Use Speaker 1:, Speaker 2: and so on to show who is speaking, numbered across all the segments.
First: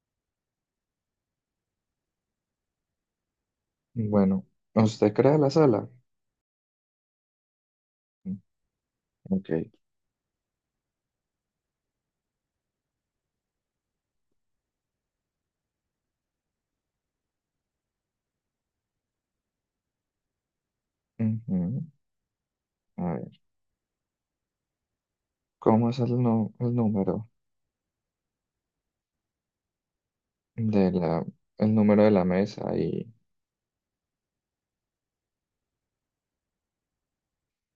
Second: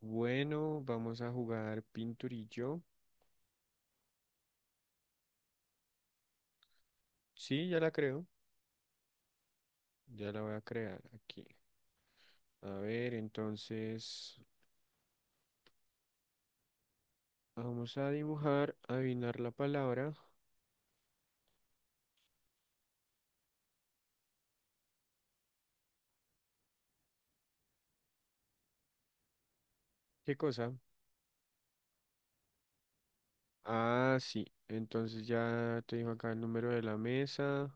Speaker 1: Bueno, vamos a jugar pinturillo.
Speaker 2: Bueno, ¿usted crea la sala?
Speaker 1: Sí, ya la creo.
Speaker 2: Mm. Ok.
Speaker 1: Ya la voy a crear aquí. A ver, entonces vamos a dibujar, adivinar la palabra.
Speaker 2: Ujú. A ver, ¿cómo es el, el número
Speaker 1: ¿Qué cosa?
Speaker 2: de la, el número de la mesa y
Speaker 1: Ah, sí. Entonces ya te dijo acá el número de la mesa.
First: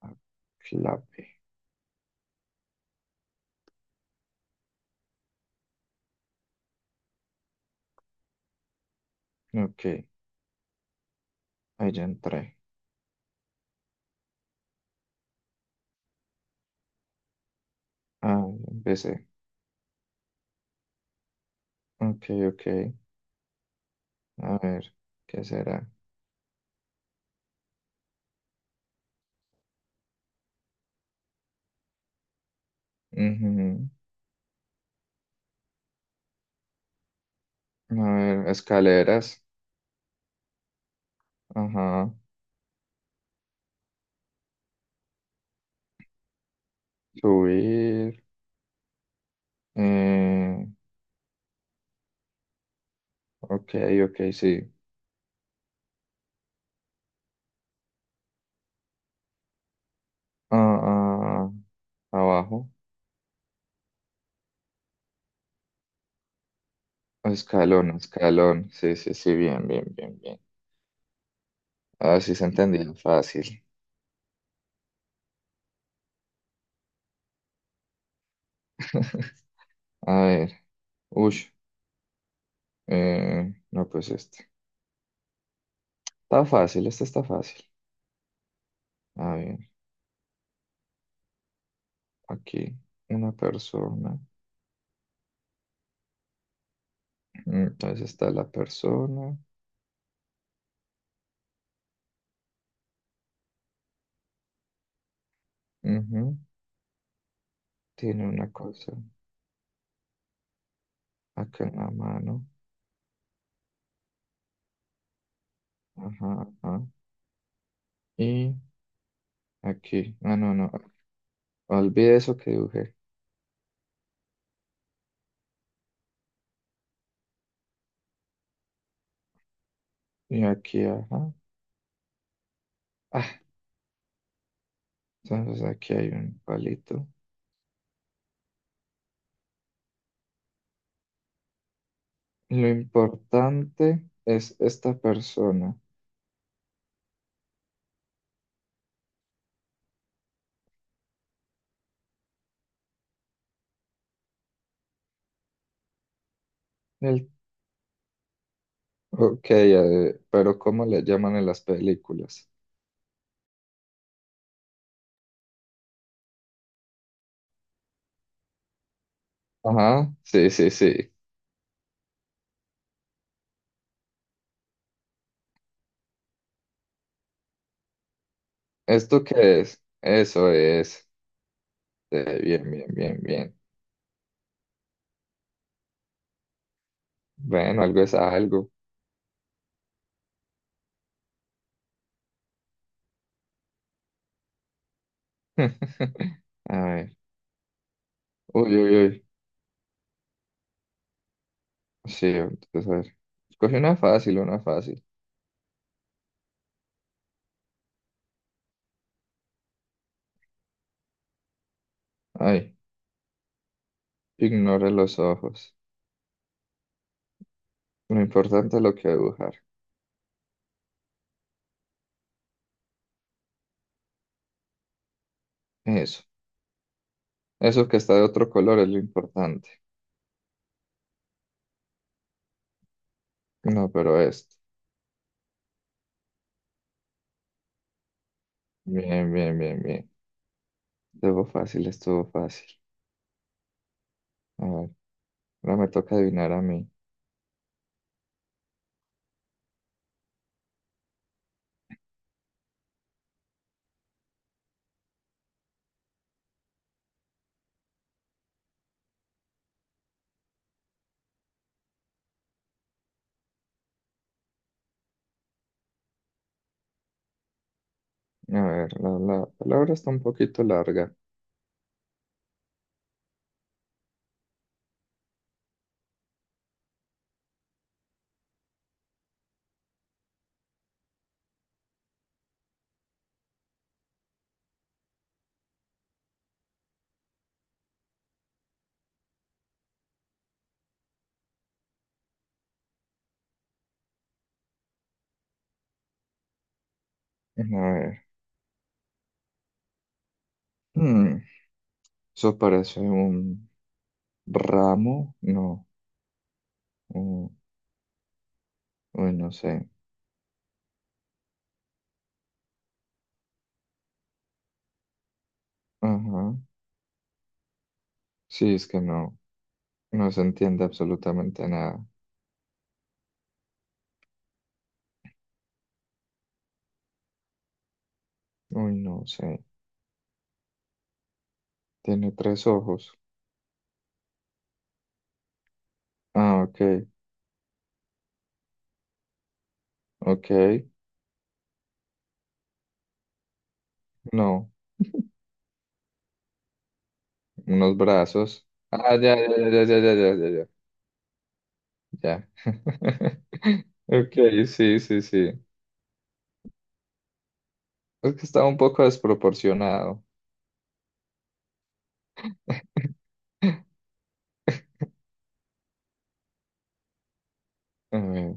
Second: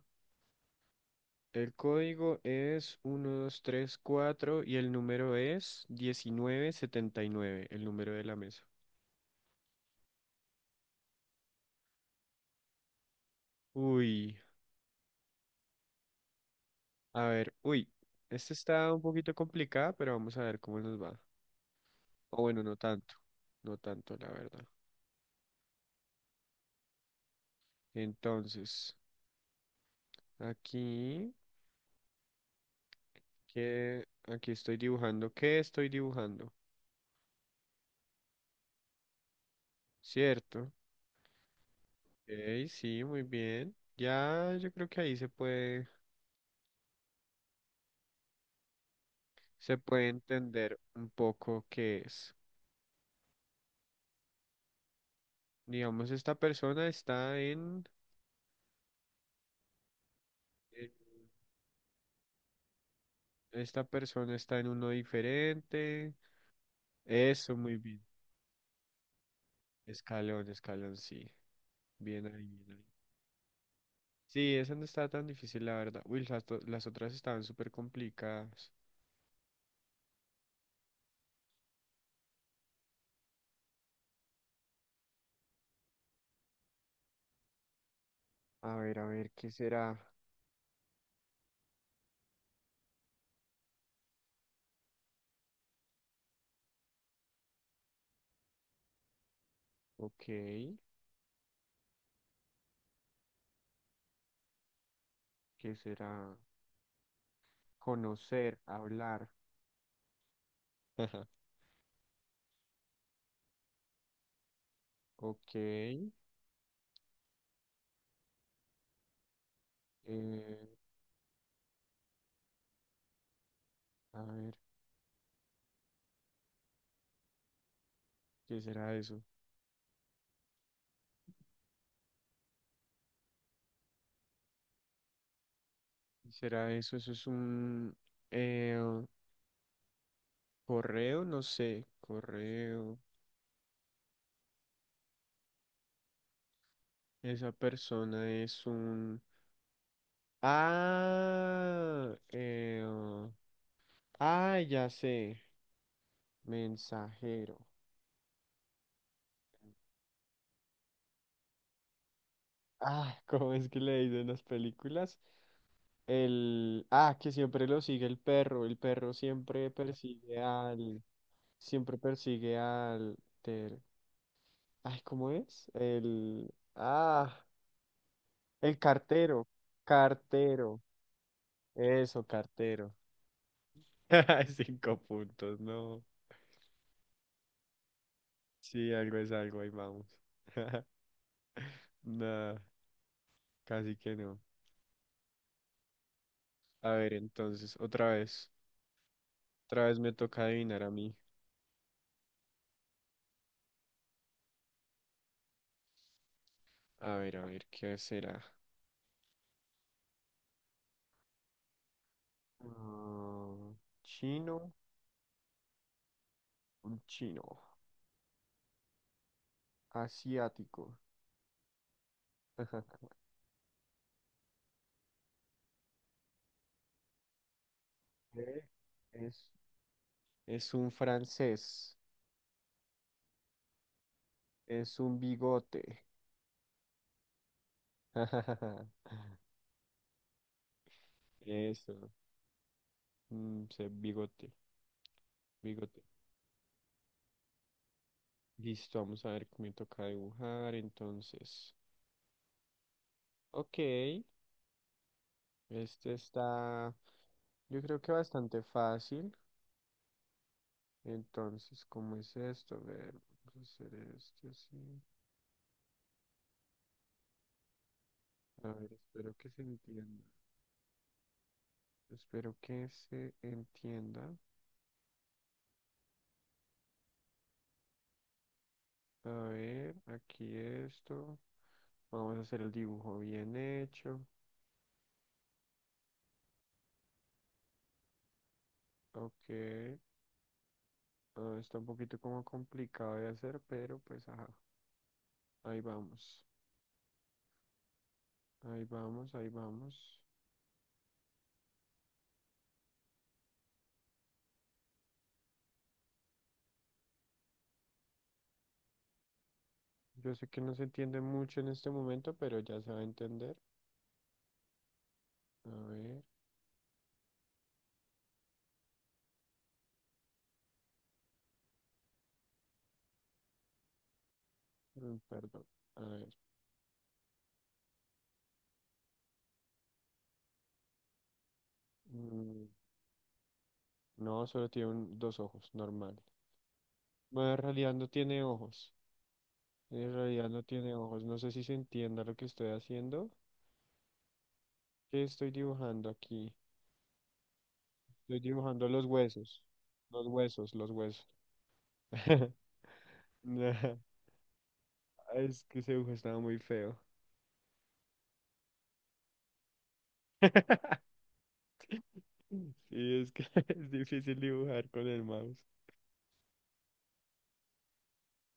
Speaker 2: la clave?
Speaker 1: El código es 1234 y el número es 1979. El número de la mesa.
Speaker 2: Ok, ahí ya entré.
Speaker 1: Uy, a ver, uy.
Speaker 2: Ah,
Speaker 1: Esta
Speaker 2: ya
Speaker 1: está un
Speaker 2: empecé.
Speaker 1: poquito complicada, pero vamos a ver cómo nos va.
Speaker 2: Ok,
Speaker 1: O bueno,
Speaker 2: ok.
Speaker 1: no tanto, no tanto, la
Speaker 2: A
Speaker 1: verdad.
Speaker 2: ver, ¿qué será?
Speaker 1: Entonces, aquí,
Speaker 2: Ujú.
Speaker 1: que aquí estoy dibujando. ¿Qué estoy dibujando?
Speaker 2: A ver, escaleras.
Speaker 1: ¿Cierto?
Speaker 2: Ajá.
Speaker 1: Ok, sí, muy bien. Ya yo creo que ahí
Speaker 2: Subir.
Speaker 1: se puede
Speaker 2: Eh,
Speaker 1: entender un poco qué es.
Speaker 2: ok, ok, sí.
Speaker 1: Digamos, esta persona está en,
Speaker 2: Ah,
Speaker 1: en-
Speaker 2: ah, abajo.
Speaker 1: esta persona está en uno diferente. Eso, muy
Speaker 2: Escalón,
Speaker 1: bien.
Speaker 2: escalón. Sí, sí, sí, bien, bien, bien, bien.
Speaker 1: Escalón, escalón, sí.
Speaker 2: A ver
Speaker 1: Bien
Speaker 2: si se
Speaker 1: ahí, bien ahí.
Speaker 2: entendía. Fácil.
Speaker 1: Sí, esa no estaba tan difícil, la verdad. Uy, las, las otras estaban súper complicadas.
Speaker 2: A ver. Uy. No, pues este. Está fácil, este está fácil.
Speaker 1: A ver,
Speaker 2: A
Speaker 1: ¿qué
Speaker 2: ver,
Speaker 1: será?
Speaker 2: aquí una persona. Entonces está la persona.
Speaker 1: Ok, ¿qué será?
Speaker 2: Ujú. Tiene una
Speaker 1: Conocer,
Speaker 2: cosa
Speaker 1: hablar.
Speaker 2: acá en la mano.
Speaker 1: Ok,
Speaker 2: Ajá, ajá. Y aquí. Ah, no, no. Olvide eso que dibujé.
Speaker 1: a ver, ¿qué será eso?
Speaker 2: Y aquí, ajá. Ah, entonces aquí hay
Speaker 1: ¿Qué
Speaker 2: un
Speaker 1: será eso?
Speaker 2: palito.
Speaker 1: Eso es un eh, correo, no sé,
Speaker 2: Lo
Speaker 1: correo.
Speaker 2: importante es esta persona.
Speaker 1: Esa persona es un... Ah, ah, ya sé,
Speaker 2: El
Speaker 1: mensajero.
Speaker 2: ok, pero ¿cómo le llaman en las películas?
Speaker 1: Ah, ¿cómo es que le dicen las películas? El, ah, que siempre lo sigue el perro
Speaker 2: Ajá, sí, sí, sí.
Speaker 1: siempre persigue al, ay, ¿cómo es? El, ah, el
Speaker 2: ¿Esto
Speaker 1: cartero,
Speaker 2: qué es? Eso
Speaker 1: cartero,
Speaker 2: es.
Speaker 1: eso,
Speaker 2: Bien, bien,
Speaker 1: cartero.
Speaker 2: bien, bien.
Speaker 1: 5 puntos, no.
Speaker 2: Bueno, algo es algo.
Speaker 1: Sí, algo es algo, ahí vamos. Nada, casi que no.
Speaker 2: A
Speaker 1: A
Speaker 2: ver.
Speaker 1: ver, entonces,
Speaker 2: Uy, uy, uy.
Speaker 1: otra vez me toca adivinar a mí.
Speaker 2: Sí, entonces, a ver. Escoge una fácil, una fácil.
Speaker 1: A ver, ¿qué será?
Speaker 2: Ay,
Speaker 1: Mm, chino,
Speaker 2: ignore los ojos.
Speaker 1: un chino,
Speaker 2: Lo importante es lo que dibujar.
Speaker 1: asiático.
Speaker 2: Eso. Eso que está de otro
Speaker 1: Eh,
Speaker 2: color es lo
Speaker 1: Es,
Speaker 2: importante.
Speaker 1: es un francés,
Speaker 2: No, pero esto.
Speaker 1: es un bigote.
Speaker 2: Bien, bien, bien, bien. Estuvo fácil,
Speaker 1: Eso,
Speaker 2: estuvo fácil.
Speaker 1: mm, bigote,
Speaker 2: A ver. Ahora me
Speaker 1: bigote.
Speaker 2: toca adivinar a mí.
Speaker 1: Listo, vamos a ver qué me toca dibujar entonces. Ok, este está, yo creo que bastante fácil. Entonces, ¿cómo es esto? A ver, vamos a hacer esto así.
Speaker 2: A
Speaker 1: A ver,
Speaker 2: ver, la,
Speaker 1: espero
Speaker 2: la
Speaker 1: que se
Speaker 2: palabra está un
Speaker 1: entienda.
Speaker 2: poquito larga.
Speaker 1: Espero que se entienda. A ver, aquí esto. Vamos a hacer el dibujo bien hecho. Ok. Ah, está un poquito como complicado de hacer, pero pues ajá. Ahí vamos.
Speaker 2: A ver.
Speaker 1: Ahí vamos, ahí vamos.
Speaker 2: Mm. Eso parece un ramo. No. un- Uy, no sé.
Speaker 1: Yo sé que no se entiende mucho en este momento, pero ya se va a entender. A ver,
Speaker 2: Ajá. Sí, es que no. No se entiende absolutamente nada.
Speaker 1: mm, perdón. A ver.
Speaker 2: Uy, no sé. Tiene
Speaker 1: Mm,
Speaker 2: tres ojos.
Speaker 1: no, solo tiene dos ojos, normal.
Speaker 2: Ah, ok.
Speaker 1: Bueno, en realidad no tiene ojos. En realidad
Speaker 2: Ok.
Speaker 1: no tiene ojos. No sé si se entienda lo que estoy haciendo.
Speaker 2: No.
Speaker 1: ¿Qué estoy dibujando aquí?
Speaker 2: Unos
Speaker 1: Estoy
Speaker 2: brazos.
Speaker 1: dibujando los
Speaker 2: Ah, ya, ya,
Speaker 1: huesos.
Speaker 2: ya, ya, ya,
Speaker 1: Los
Speaker 2: ya, ya, ya.
Speaker 1: huesos, los huesos.
Speaker 2: Ya. Ya.
Speaker 1: Nah,
Speaker 2: Ok, sí, sí, sí.
Speaker 1: es que ese dibujo estaba muy feo.
Speaker 2: Es que estaba un poco desproporcionado.
Speaker 1: Sí, es que es difícil dibujar con el mouse.
Speaker 2: A ver,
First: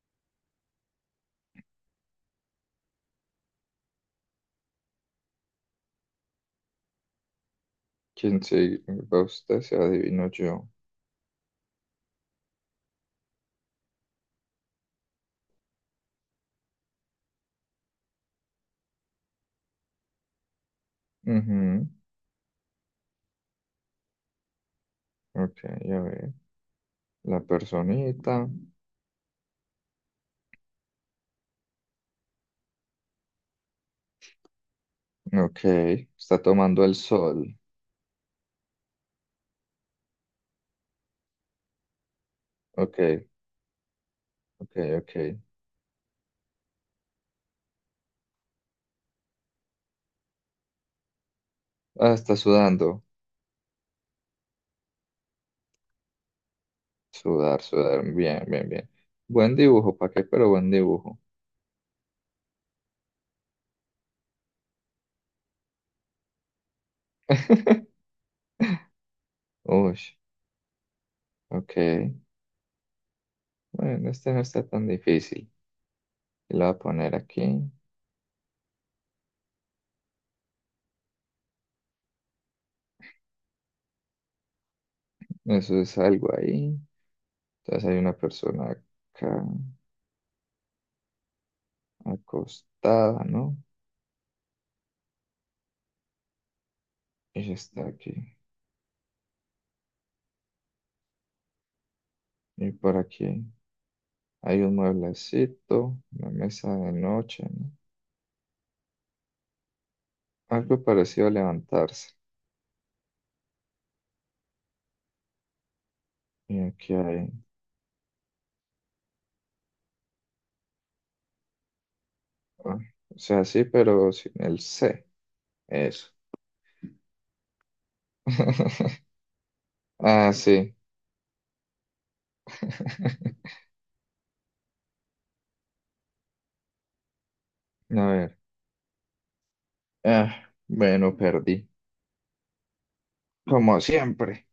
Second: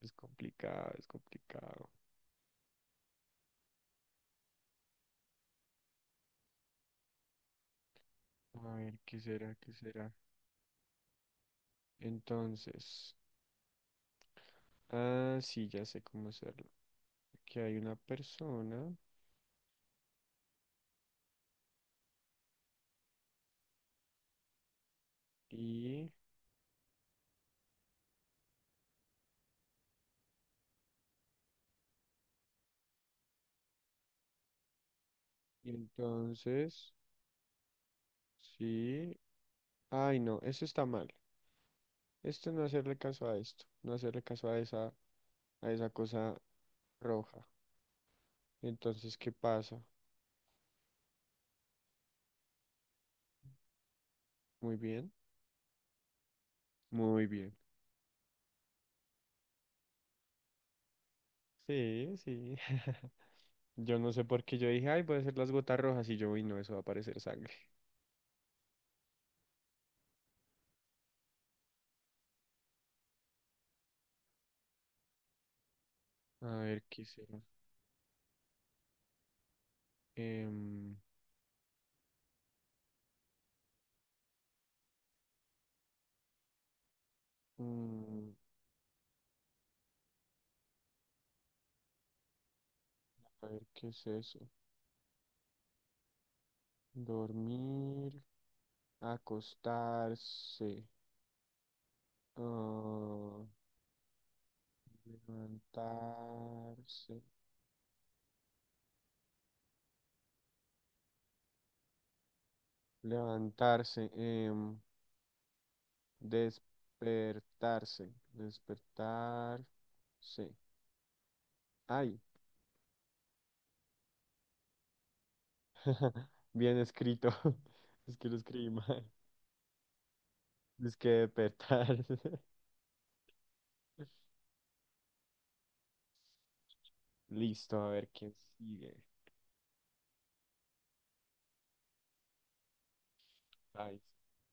Speaker 1: Es complicado, es complicado.
Speaker 2: ¿quién
Speaker 1: A
Speaker 2: se
Speaker 1: ver, ¿qué
Speaker 2: va
Speaker 1: será?
Speaker 2: usted?
Speaker 1: ¿Qué
Speaker 2: Se
Speaker 1: será?
Speaker 2: adivino yo.
Speaker 1: Entonces, ah, sí, ya sé cómo hacerlo. Aquí hay una persona
Speaker 2: Ujú. Ok, a
Speaker 1: y,
Speaker 2: ver. La personita. Ok,
Speaker 1: y
Speaker 2: está tomando
Speaker 1: entonces,
Speaker 2: el sol.
Speaker 1: sí. Ay, no, eso está mal. Esto no hacerle
Speaker 2: Ok,
Speaker 1: caso a esto, no hacerle caso
Speaker 2: ok, ok.
Speaker 1: a esa cosa roja. Entonces, ¿qué pasa?
Speaker 2: Ah, está sudando.
Speaker 1: Muy bien, muy bien.
Speaker 2: Sudar, sudar. Bien, bien, bien. Buen dibujo, ¿para qué? Pero buen dibujo.
Speaker 1: Sí, sí. Yo no sé por qué yo dije, ay, puede ser las gotas rojas y yo, uy, no, eso va a parecer sangre.
Speaker 2: Uy, ok. Bueno, este no está tan difícil.
Speaker 1: A
Speaker 2: Lo voy a
Speaker 1: ver, ¿qué
Speaker 2: poner
Speaker 1: será?
Speaker 2: aquí.
Speaker 1: Em,
Speaker 2: Eso es algo ahí. Entonces hay una
Speaker 1: mm,
Speaker 2: persona acá acostada,
Speaker 1: a
Speaker 2: ¿no?
Speaker 1: ver, ¿qué es eso?
Speaker 2: Ella está
Speaker 1: Dormir,
Speaker 2: aquí.
Speaker 1: acostarse,
Speaker 2: Y por
Speaker 1: ah,
Speaker 2: aquí hay un mueblecito, una mesa de
Speaker 1: levantarse,
Speaker 2: noche, ¿no? Algo parecido a levantarse.
Speaker 1: levantarse,
Speaker 2: Y aquí hay,
Speaker 1: despertarse, despertarse. Ay,
Speaker 2: ah, o sea, sí, pero sin el C. Eso.
Speaker 1: bien escrito. Es que lo escribí mal.
Speaker 2: Ah, sí.
Speaker 1: Es que despertar. Listo, a
Speaker 2: A
Speaker 1: ver quién
Speaker 2: ver.
Speaker 1: sigue.
Speaker 2: Ah, bueno, perdí. Como
Speaker 1: Ay.
Speaker 2: siempre.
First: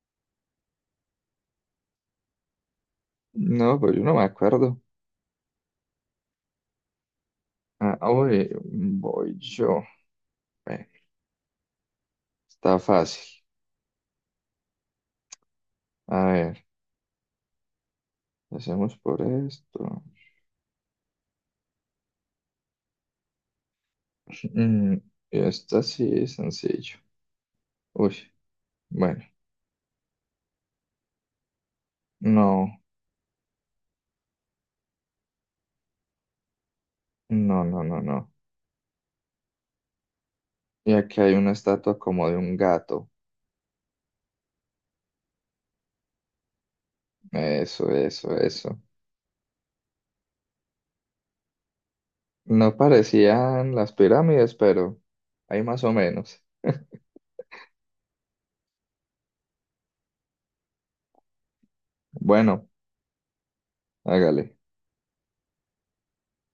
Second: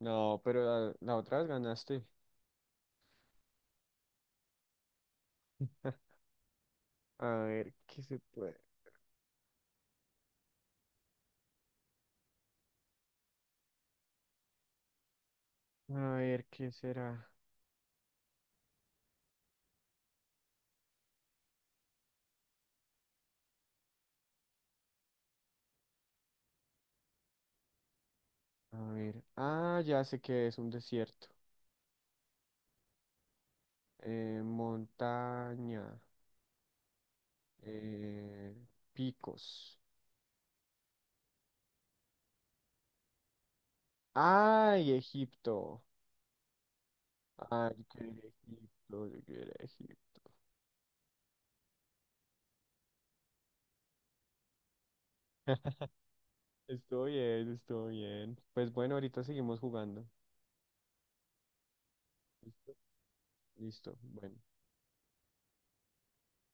Speaker 1: No, pero la otra vez ganaste.
Speaker 2: No, pues yo no me acuerdo.
Speaker 1: A ver
Speaker 2: Ah,
Speaker 1: qué se
Speaker 2: hoy
Speaker 1: puede.
Speaker 2: voy yo. Bueno, está fácil.
Speaker 1: A
Speaker 2: A
Speaker 1: ver
Speaker 2: ver.
Speaker 1: qué será.
Speaker 2: Hacemos por esto. Mm, y esta sí es sencillo. Uy,
Speaker 1: A ver.
Speaker 2: bueno,
Speaker 1: Ah, ya sé que es un desierto.
Speaker 2: no,
Speaker 1: Montaña.
Speaker 2: no, no, no, no.
Speaker 1: Eh, picos.
Speaker 2: Y aquí hay una estatua como de un gato.
Speaker 1: Ay, Egipto. Ay, yo
Speaker 2: Eso,
Speaker 1: quería
Speaker 2: eso, eso.
Speaker 1: Egipto, yo quería Egipto.
Speaker 2: No parecían las pirámides, pero hay más o menos.
Speaker 1: Estoy bien, estoy bien. Pues bueno, ahorita seguimos jugando.
Speaker 2: Bueno,
Speaker 1: ¿Listo? Listo. Bueno.
Speaker 2: hágale.